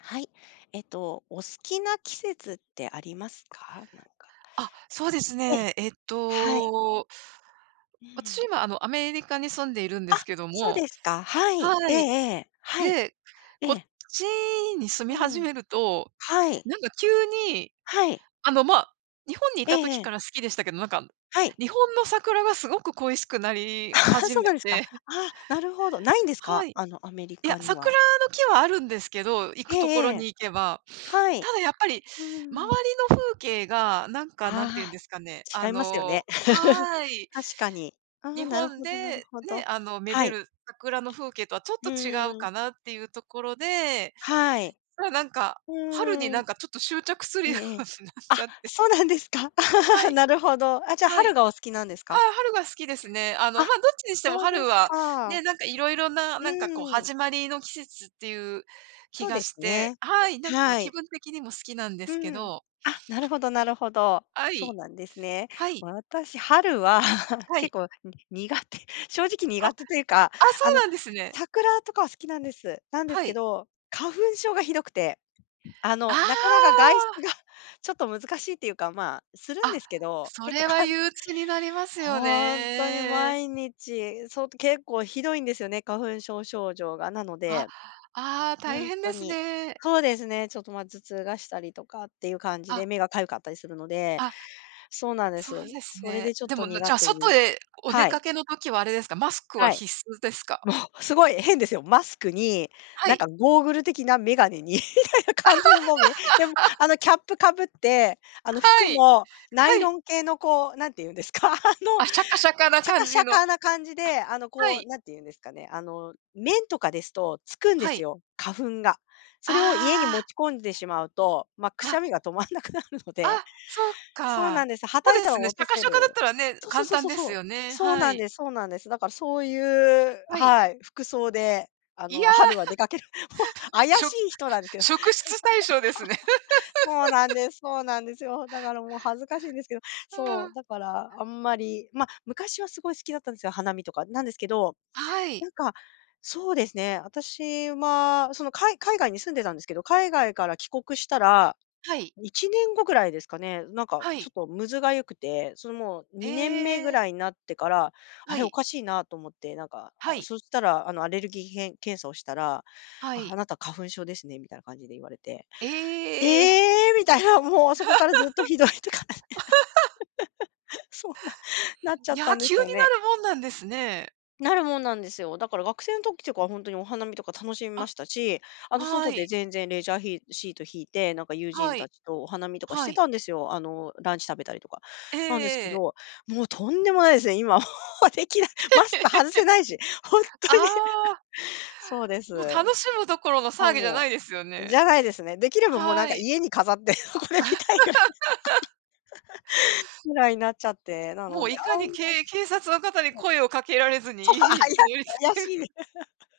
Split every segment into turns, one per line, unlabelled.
はい。お好きな季節ってありますか？
あ、そうです
ええ、
ね。
はい。う
私
ん。
今、アメリカに住んでいるんで
あ、
すけど
そう
も、
ですか。はい。
は
ええ
い。
ええ。はい。
で、こ
え
っ
え。
ちに住
う
み始
ん。
めると、
はい。
急に、
はい。
あの、ま、あ、日本にい
え
た
え
時
ええ。
から好きでしたけど、
はい。
日本の桜がすごく恋しくな り
あ、
始
そう
め
なんですか。
て
あ、なるほど。ないんです
は
か？
い。
アメリ
いや、
カに
桜
は。
の木はあるんですけど、行
ええ
くと
え
ころ
え。
に行けば。
はい。
ただやっぱり、
うん。
周りの風景が、なんて言うん
あ
ですかね、
あ、違いますよね。
はい。
確かに。ああ、
日
なる
本
ほ
で、
どなるほ
ね、
ど。
め
は
で
い。
る桜の風景とはちょっ
う
と違う
ーん。
かなっていうところで、
はい。
ただ
う
春に
ーん。
ちょっと執着する
え
よ
えええ。
うになっち
あ、
ゃって。
そうなんですか。
は い、
なるほど。あ、じゃあ、
は
春
い。
がお好きなんです
は
か？
い、春が好きですね。
あ、
どっちにしても
そうで
春
す
は、
か。
ね、いろいろな、こう
うん。
始まりの季節っていう気
そう
が
です
して、
ね。
はい、
は
気
い。
分的にも好きなんですけ
うん。
ど、
あ、なるほどなるほど。
は
そう
い、
なんですね。
はい、
私、春は
は
結
い。
構に苦手 正直
あ、あ、
苦手というか、
そ
あ
う
の、
なんですね。
桜とかは好きなんです。なんです
は
け
い。
ど、花粉症がひどくて、
あ
なかなか外出
あ。
が ちょっと難しいっていうか、まあ、するん
あ、
ですけど、
そ
結構
れは
か、
憂鬱になりますよ
ほんとに
ね。
毎日、そう、結構ひどいんですよね、花粉症症状が。なので、
あ、ああ、
ほ
大
ん
変
と
です
に、
ね。
そうですね、ちょっと、ま、頭痛がしたりとかっていう感じで、
あ、
目が痒かったりするので、
あ、
そうなんで
そ
す。
うです
それ
ね。
でちょっ
で
と
も、じ
苦
ゃあ、
手
外
に、
へお出
はい、
かけの時はあれですか、マスクは
はい。
必須ですか？
もうすごい変ですよ。マスクに、
は
なんか
い。
ゴーグル的な眼鏡に みたいな完全もみ。でも、キャップかぶって、服
はい。
もナイ
は
ロ
い。
ン系のこう、何て言うんですか、あの、
あ、シャカシャカな
シャカ
感
シ
じ
ャ
の。
カな感じで、
は
こう、
い。
なんて言うんですかね、麺とかですとつくんで
は
す
い。
よ、花粉が。それを家に
あ
持ち込んでしまうと、ま、く
あ、
し
あ、
ゃみが止まんなくなるの
あ、
で、
そっ
そうなん
か。
です。はた
そ
い
うで
たら
すね、シ
落と
ャ
せ
カシャカだっ
る。
たらね、
そうそう
簡
そう
単
そう
で
そ
す
う。
よね。
そう
は
なん
い。
ですそうなんです。だからそういう、
はい。
はい、服装で、
いや、
春は出かける。怪
しょ
しい人なんですけど、
職 質対象ですね。
そうなんですそうなんですよ。だからもう恥ずかしいんですけど、
う
そう、
ん。
だからあんまり、ま、昔はすごい好きだったんですよ、花見とか。なんですけど、
は
な
い。
んか、そうですね。私は、その、海外に住んでたんですけど、海外から帰国したら、
はい。
1年後ぐらいですかね、なんか、
は
ちょっ
い。
とむずがゆくて、その、もう
え
2年目ぐ
え。
らいになってから、あ
は
れ、お
い。
かしいなと思って、なんか、
は
あ、
い。
そしたら、アレルギー検査をしたら、
は
あ、あ
い。
なた花粉症ですねみたいな感じで言われて、
え
え
え。
ーみたいな、もうそこからずっとひどいって感じ、そんな、なっちゃ
い
った
や、
んで
急
す
に
よ
な
ね。
るもんなんですね。
なるもんなんですよ。だから学生の時とかは本当にお花見とか楽しみま
あ、
したし、
は
外で
い。
全然レジャーヒシート引いて、なんか友人
は
た
い。
ちとお花見とかし
は
て
い。
たんですよ。ランチ食べたりとか。
え
なんですけ
え
ど、もうとんでもないですね、今もう できない。マスク外 せないし、本当に。
ああ、
そうです。
もう楽しむどころの
あ、
騒ぎじゃな
も
いですよ
う、
ね。
じゃないですね。できればもうなん
は
か
い。
家に飾って これ見たいぐらい ぐらいになっちゃって、な
も
の
う
で、
いか
あんま
に
り、
警察の方に
そう、
声をかけられず
そう、
に家
あ
にたどり着
や、怪
け
し
る。
いです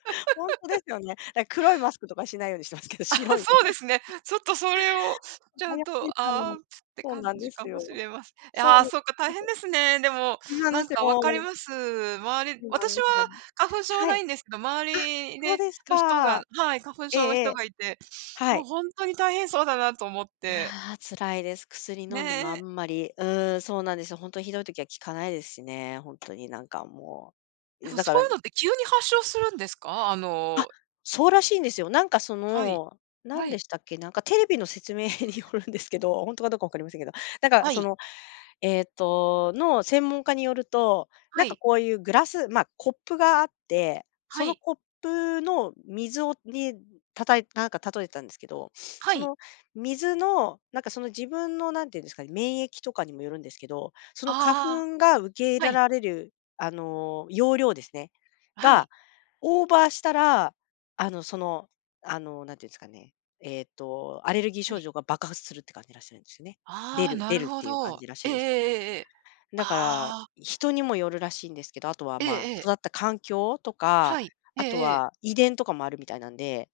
本当ですよね。だ、黒いマスクとかしないようにしてますけど、
あ、
白い
そうで
の。
すね。ちょっとそれを、ちゃ
早
ん
い
と、
から、
ああ、って
そう
感
なんで
じ
す
かも
よ。
しれません。い
そう
や、
なんで
そうか、大
す
変
よ。
ですね。でも、
そうなんです
わかり
よ。
ます。
そうなんで
私は
すよ。
花粉症
は
な
い。
いんですけど、周
あ、
り
そう
で
です
人が
か。
はい、花粉
ええ
症の
え
人
え、
がいて、
は
もう
い。
ほんとに大変そうだなと思っ
いや、
て。
辛いです。薬
ね
飲んでもあ
え。
んまり、うーん、そうなんですよ。ほんとひどい時は効かないですしね、ほんとになんかもう。
で
い
も
だ
そ
か
う
ら、
いうのって急に発症するんですか？あ
あ、
の。
そうらしいんですよ。なんかそ
はい。
の、
は
何で
い。
したっけ、なんかテレビの説明によるんですけど、ほんとかどうか分かりませんけど、なんか
は
そ
い。
の、の専門家によると、
は
なんか
い。
こういうグラス、まあ、コップがあって、
は
その
い。
コップの水をに、たたいなんか例えてたんですけど、
は
そ
い。
の水の、なんかその自分のなんていうんですかね、免疫とかにもよるんですけど、その花
ああ、
粉が受け入
は
れ
い。
られる、容量ですね、
はい。
がオーバーしたら、あの、その、なんていうんですかね、アレルギー
は
症
い。
状が爆発するって感じらしいんですよね。出
ああ、
る
な
出る
る
っ
ほ
ていう感
ど。
じらしい
ええ
ん
え
ですよ。
えええ。
だから、
ああ、
人にもよるらしいんですけど、あとは、
ええ
まあ、
ええ。
育った環境とか、
はい。え
あ
え
と
ええ。
は遺伝とかもあるみたいなんで、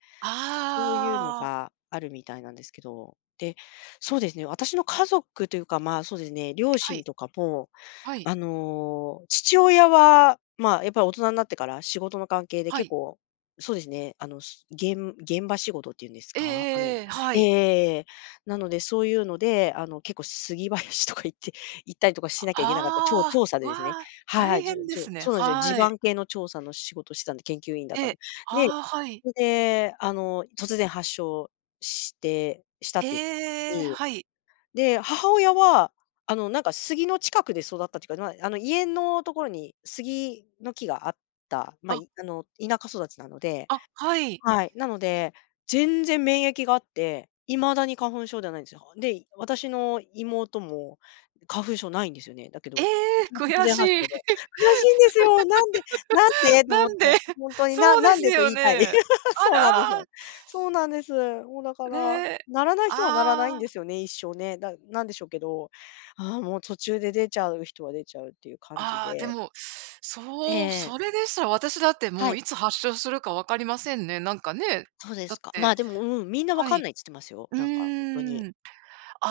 そういうの
ああ、
があるみたいなんですけど、で、そうですね、私の家族というか、まあ、そうですね、両
は
親
い、
とかも、
はい、
父親は、まあ、やっぱり大人になってから仕事の関係で
は
結
い。
構、そうですね、すげん現場仕事っていうんです
ええええ
か？あの、
ええ、はい。
ええ、なので、そういうので、結構杉林とか行って 行ったりとかしなきゃいけなかった、ち
あ
調査で
あ、わ
ですね。
あ、
はいは
大
い、じゅ
変で
じ
す
ゅ
ね。
そうなんですよ。地
はい。
盤系の調査の仕事してたんで、研究員だった
え
んで。
え。
で、
ああ、はい。
それで、突然発症してしたっていう、
ええ、はい。
で、母親は、なんか杉の近くで育ったっていうか、まあ、家のところに杉の木があった、まあ、
あ、
い、田舎育ちなので、
あ、はい。
はい。なので、全然免疫があって、未だに花粉症ではないんですよ。で、私の妹も花粉症ないんですよね。だけ
え
ど、
え、
私も突
悔
然
し
発症で。
い。
悔しいんですよ。なんでなんで と
な
思っ
んで。
て、本当 に、な、
そうで
なん
す
でと
よ
言いたい。
ね。あ
そうなんです
ら、
よ。そうなんです。もうだから、
ね。
ならない人はならないん
あ
で
あ。
すよね、一生ね。だなんでしょうけど、ああ、もう途中で出ちゃう人は出ちゃうっていう感じ
ああ、で
で。
も、
え
そう、
え。
それでしたら私だっても
は
う
い。
いつ発症するか分かりませんね。
そうで
だ
す
っ
か。ま
て、
あ、でも、うん、みんなわ
は
かん
い。
ないっつってますよ。
う
なんか本当に。
ーん。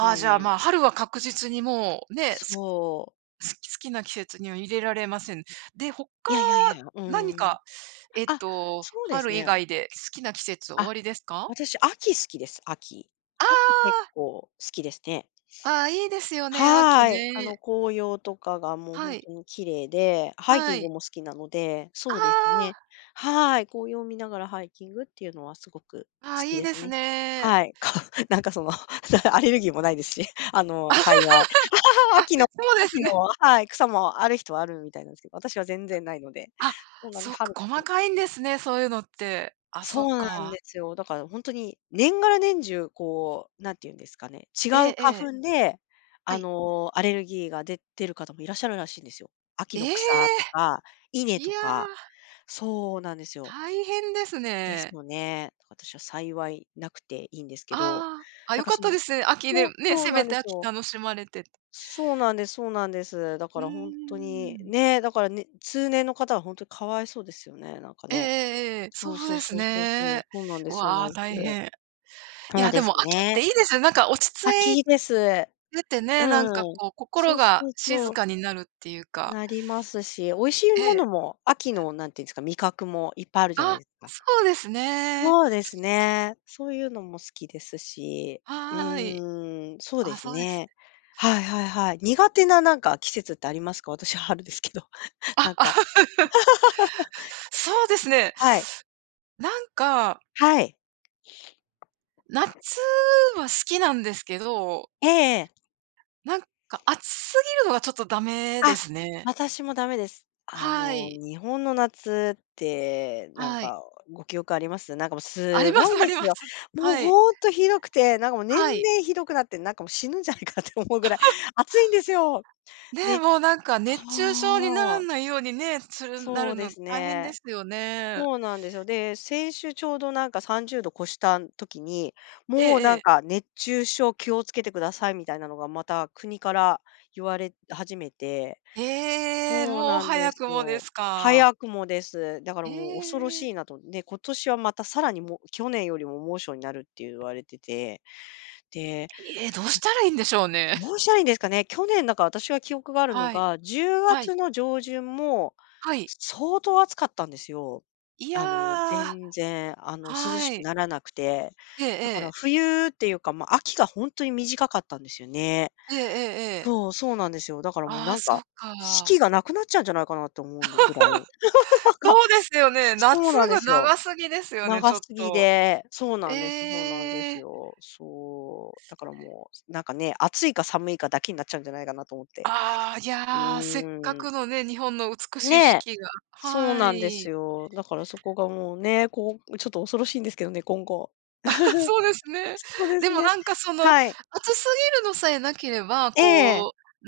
う
あ、じゃあ、
ん、
まあ、春は確実にもうね、
そう。
好きな季節には入れられません。で、他、
いやいやいや、う
何
ん。
か、
あ、そうです
春以
ね。
外で好きな季節終わ
あ、
りですか？
私、秋好きです、秋。秋結
あ
構好きですね。
あ、ああ、いいですよね、
は
秋
ーい。
ね。
紅葉とかがもう
は
本当
い、
に綺麗で、ハイキ
は
ング
い。
も好きなので、そうですね。
あ
はーい。紅葉を見ながらハイキングっていうのはすごく
あ、ああ、
好き
いい
で
で
す
す
ね。
ね。
はい。か なんかその、アレルギーもないですし、幸い。秋の
そうです
秋の
ね。
はい、草もある人はあるみたいなんですけど、私は全然ないので、
あ、
そうなんで、
そっ
春だ
か、
け
細
ね、
かいんですね、そういうのって。あ、そ
そ
っ
うなんで
か。
すよ。だから本当に年がら年中、こう、なんて言うんですかね、違
え
う
えええ。
花粉で、
はい。
アレルギーが出てる方もいらっしゃるらしいんですよ。秋の
え
草
え！
とか、稲
い
と
や、
か。そうなんですよ。
大変です
です
ね。
よね。私は幸いなくていいんですけど、
ああ、あ、
なん
良
か
かっ
そ
た
の、
ですね。秋
そ
で
う、
ね、
そう
せ
な
め
んで
て
す
秋
よ。
楽しまれて。
そうなんですそうなんです。だか
うー
ら本当に、
ん。
ね、だからね、通年の方は本当にかわいそうですよね、なんか
ええ
ね。
ええええ、そ
そう
う
そう
です
そうそうそう。
ね。
そうなんですそうな
わあ、
んです。
大変。い
そう
や、
で
で
す
も秋っ
ね。
ていいですよ。落ち着い
秋です。
てて
う
ね、
ん。
こう、
そ
心
うそ
が
う
静
そう、
かになるっていうか。
なりますし、美味しい
え
もの
え。
も、秋のなんていうんですか、味覚もいっぱいあるじゃない
あ、
ですか。
そうですね。
そうですね。そういうのも好きですし、う
はい。
ーん、そうで
あ、
す
そうです。
ね。はいはいはい。苦手ななんか季節ってありますか？私は春ですけど。なんか
あ、そうですね。
はい、
なんか、
はい。
夏は好きなんですけど、
えええ。
なん暑すぎるのがちょっとダメで
あ、
すね。
私もダメです。
はい。
日本の夏って、
はい。
ご記憶あります？なんかもう
あり
す
ま
ごい
す
ん
あ
で
り
す
ま
よ。
す。
もう
はい。
ほんとひどくて、なんかもう年
はい。
々ひどくなって、なんかもう死ぬんじゃないかって思うぐらい暑いんですよ。
ね、
で、
もう
そ
熱中症になら
う、
ないようにね、するな
そ
る
うで
の
す
大変で
ね。
すよね。
そうなんですよ。で、先週ちょうどなんか30度超した時に、
え
もう
ええ
なん
え。
か熱中症気をつけてくださいみたいなのがまた国から言われ始めて、
ええ、
そう
もう
なんで
早
す
くもで
よ。
すか。
早くもです。だから
え
もう恐ろし
ええ
いなと。で、今年はまたさらにもう去年よりも猛暑になるって言われてて、で、
え。どうしたらいいんでしょうね。
ど うしたらいいんですかね。去年だから私が記憶があるの
はい。
が、10
はい。
月の上旬も
はい。
相当暑かったんですよ。
いやー、
全然、涼し
は
く
い。
ならなくて。
ええ
だから
ええ。
冬っていうか、まあ、秋が本当に短かったんですよね。
ええええええ。
そう、そうなんですよ。だからもう
あ
な
あ、
ん
そ
か、
っ
四
か。
季がなくなっちゃうんじゃないかなと思うんでぐらい。
そうですよね。
そう
夏
なんで
が
すよ。
長すぎですよね、ち
長
ょ
す
っ
ぎ
と。
で、そうなんですそうなんで
え
す
え。
よ。そう、だからもう、なんかね、暑いか寒いかだけになっちゃうんじゃないかなと思って。
ああ、い
う
や、せっか
ーん。
くのね、日本の美
ね
しい四
え、
季が
そう
は
なんです
い。
よ。だからそこがもうね、こう、ちょっと恐ろしいんですけどね、今後。
そうです ね。
そうで
で
す
も
ね。はい。
暑すぎるのさえなければ、
ええ。
こう、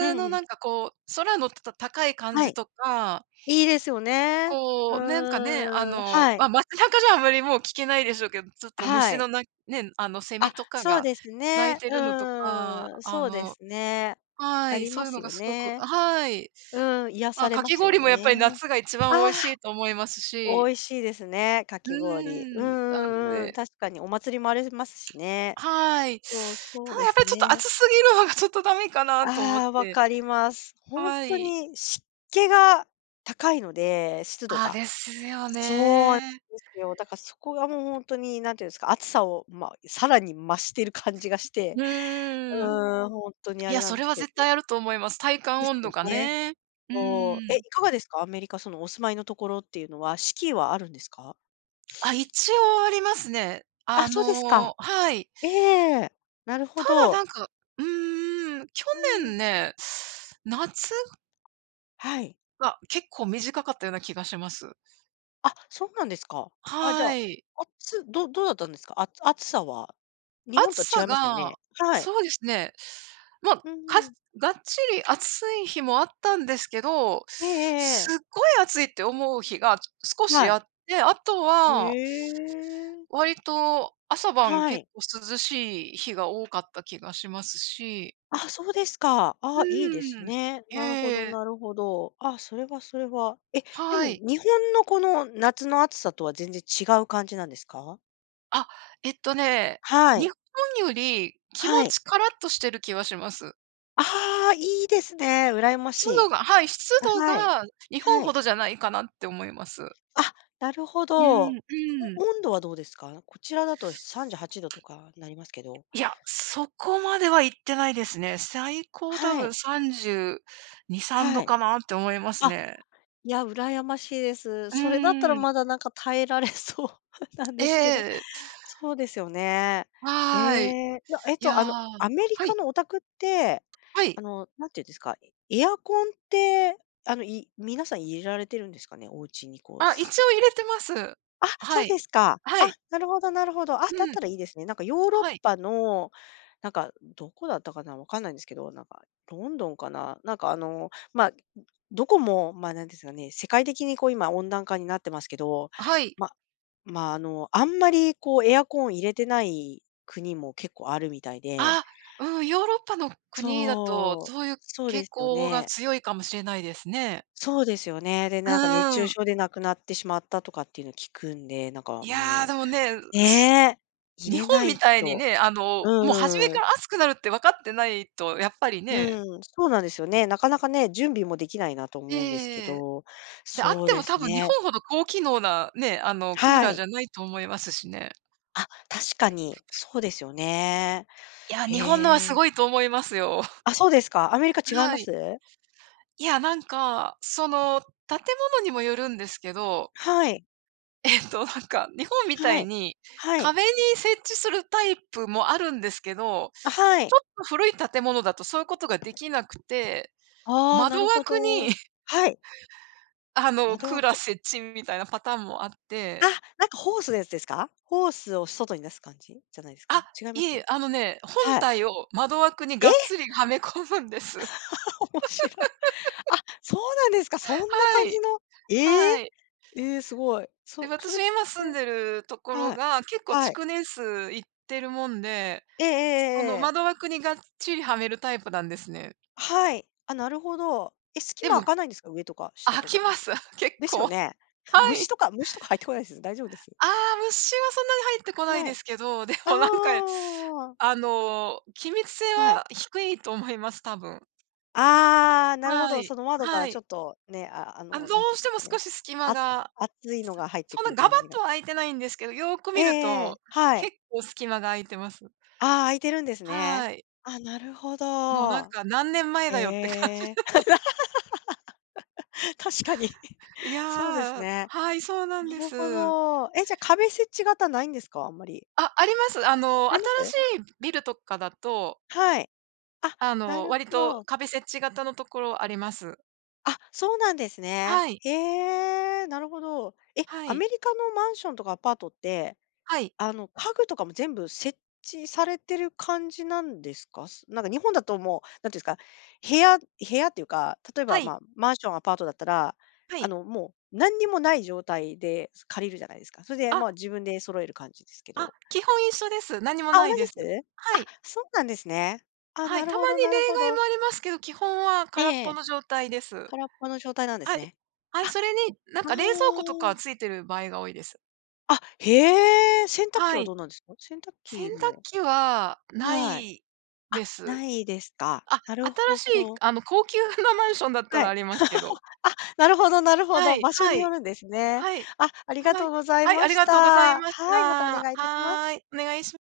うん
の
うん。
こう、空の高い感
は
じ
い。
とか、
いいですよね。う
こう、あ
ーん、
の、
は
まあ、
い。
街中じゃあまりもう聞けないでしょうけど、ちょっと
は
虫
い。
のね、セ
あ、
ミとか
そう
が
です
鳴い
ね。
て
う
るのとか、
ーん、
あ
そうで
の
すね。
は
あ
い、
り
そ
ま
ういう
す
の
よ
がすごく
ね。
はい。
うん、癒
ま
さ
あ、
れ
か
ま
き
すよ
氷もやっぱり
ね。
夏が一番
あ
美
あ、
味しいと思いますし、
美味しいですね、か
う
き氷。うん
ーん、なの
うんうん、
で
確かにお祭りもありますしね。
はい。
そう、そ
た
う
だ
で
やっぱ
す
りちょっと暑
ね。
すぎるのがちょっとダメかなと思っ
ああ、わ
て、
かります。本
は
当
い。
に湿気が高いので、湿度
ああ、
が。
ですよ
そうなん
ね。
ですよ。だからそこがもう本当ににんていうんですか、暑さを、まあ、さらに増している感じがして、
うーん。
うん、本当にあ
い
れ
や、
なん
そ
で
れ
す
は
け
絶
ど。
対あると思います。体
で
感
す
温
よ
度が
ね。
ね。うー
そう。え、
ん。
いかがですか？アメリカ、そのお住まいのところっていうのは、四季はあるんですか？
あ、一応ありますね。
あ、
あ
そうですか。
のはい。
ええ、なるほ
ただ
ど。
うーん、去
うん、
年ね、夏
はい。
が結構短かったような気がします。
あ、そうなんですか。あ、じゃあ、
はい。
どうだったんですか？あ、暑さは、日本
暑
とは違
さ
いますよ
が、
ね？はい。
そうですね、まあ、
う
か
んうん。
がっちり暑い日もあったんですけど、
えええええ
す
え。
っごい暑いって思う日が少し
は
あ
い。
って、あとは
へえ。
割と朝晩
は
結
い。
構涼しい日が多かった気がしますし。
あ、そうですか。
う
あ、いいです
ーん。
ね。
え
なるほど
え、
なるほど。あ、それはそれは。え、でも
はい。
日本のこの夏の暑さとは全然違う感じなんですか？
あ、えっとね、
は
日
い、
本より気持
はい。
ちカラッとしてる気はします。
ああ、いいですね、羨まし
湿
い。
度がはい、湿度
はい。
が日本
は
ほ
い。
どじゃないかなって思います。
あ、なるほ
うん、
ど。
う
お
ん。
温度はどうですか？こちらだと38度とかなりますけど。
いや、そこまでは行ってないですね。最高多
は
分
い。
32、3
は
度
い。
かなって思います
あ、
ね。
いや、羨ましいです。
う
それだったら
ーん。
まだなんか耐えられそう なん
え
ですけど。
え、
そうですよね。え
はい。
え、いや
いやー、
アメリ
は
カ
い、
のお宅って、
はい。
なんていうんですか、エアコンって、皆さん入れられてるんですかね？お家にこう、
あ、一応入れてます。
あ、そ
は
うで
い。
すか。
は
あ、
い。
なるほどなるほど。あ、だっ
うん、
たらいいですね。なんかヨーロッ
はい。
パの、なんかどこだったかな、わかんないんですけど、なんかロンドンかな。なんかまあ、どこも、まあ、なんですかね、世界的にこう今温暖化になってますけど、
はい。
まあまあ、あんまりこうエアコン入れてない国も結構あるみたいで。
あ、うん、ヨーロッパの国だと、
そう、
そういう
そうで
傾
すよ
向が
ね。
強いかもしれないですね。
そうですよね。で、なんか熱中
うん。
症で亡くなってしまったとかっていうのを聞くんで、なんか
いやー、で
も
もね、
うねえ、入
日
れ
本
な
み
い
たいに
と。
ね、もう初め
うー
か
ん。
ら暑くなるって分かってないと、やっぱりね。
うん、そうなんですよね。なかなかね、準備もできないなと思うんですけ
ええ。
ど、
で、あっ
そう
て
で
も
す
多分日
ね。
本ほど高機能なね、クー
は
ラーじ
い。
ゃないと思いますしね。
あ、確かに、そうですよね。
いや、日本のは
へ
す
え。
ごいと思いますよ。
あ、そうですか。アメリカ 違いま
はい。
す？
いや、建物にもよるんですけど、
はい、
日本みた
は
い
い、
に
はい、
壁に設置するタイプもあるんですけど、
あ、は
ち
い。
ょっと古い建物だとそういうことができなくて、
ああ、な
窓
るほ
枠に
ど。はい、窓
クーラー
枠。
設置みたいなパターンもあっ
あ、
て、
なんかホースのやつですか？ホースを外に出す感じじゃないです
あ、
か？違いま
い
す？
え、あのね、本
はい。
体を窓枠に
え
がっ
え、
つりはめ込むんです。
面白い。あ、そうなんですか。そんな
は
感じ
い。
のええ。
はい。
ええ、すごい。
で、
そそ
私
れって
今住んでるところ
はい。
が、結構
はい。
築年数いってるもんで、
えええ
そ
え
の
え
窓
え
枠にがっちりはめるタイプなんですね。
はい。あ、なるほど。え、隙
で
間開
も、
かないんですか？上とか下
飽
とか
き
で
ま
す。
す、結
です
構。
よ
は
ね。虫
い。
とか虫とか入ってこないです？大丈夫です？
ああ、虫はそんなに入ってこないで
は
すけど、でも
い。ああああ。
あのー、気密性
はい。
は低いと思います、多分。
ああ、なるほ
は
ど。そ
い。
の窓から
は
ちょ
い。
っとね、
あ、どう
なんていうんで
し
す
ても
か
少
ね、
し隙間
あ
が、
熱いのが入って
そ
く
ん
る
なガバッ
感じが。
とは空いてないんですけど、よーく
ええ
見る
ええ。
と、
はい。
結構隙間が空いてます。
ああ、開いてるんですね。
はい。
あ、なるほ
もうなん
ど。
か何年前だよって感じ。
ええ、確かに。
い
そうです
やー、
ね。
はい、そうなん
な
で
るほ
す。
ど。え、じゃ、壁設置型ないんですか？あんまり。
あ、あります。あの、
あり
新
ます？
しいビルとかだと、
はい。あ、
あ
な
の、
る
割
ほ
と
ど。
壁設置型のところあります。
あ、そうなんですね。
はい、
ええ、なるほど。え、
は
ア
い、
メリカのマンションとかアパートって、
はい、
家具とかも全部設置されてる感じなんですか？なんか日本だともう、なんていうんですか、部屋っていうか、例え
は
ば、ま
い、
あ、マンション、アパートだったら、
はい。
もう何にもない状態で、借りるじゃないですか。それで、
あ、
まあ、自分で揃える感じですけ
あ、
ど。
基本一緒です。何も
あ、同
な
じ
いです。
です？
は
あ、
い、
そうなんですね。あ、
は
な
い、た
る
ま
ほど
に例
なるほ
外
ど。
もありますけど、基本は
え
空っ
ええ
ぽ
え。
の状態です。
空っぽの状態なんです
はい。
ね。
は
あ、
い、
あ
それになんか冷蔵庫とか
あ。
ついてる場合が多いです。
あ、へえ、洗濯機
は
はど
い。
うなんですか？洗濯
洗
機
濯
も
機はな
はい。
い
あ、
です。
ないですか。
あ、
なるほ
新しい
ど。
あの、高級なマンションだった
は
ら
い。
ありますけど。
あ、なるほどなるほ
は
ど。
い、
場所
は
によ
い、
るんですね。
はい。
あ、ありが
は
と
い。
うござい
はい、あ
ま
り
し
がとうござい
た。
まし
はい、またお
た。
願いいたしま
は
す。
い、お願いし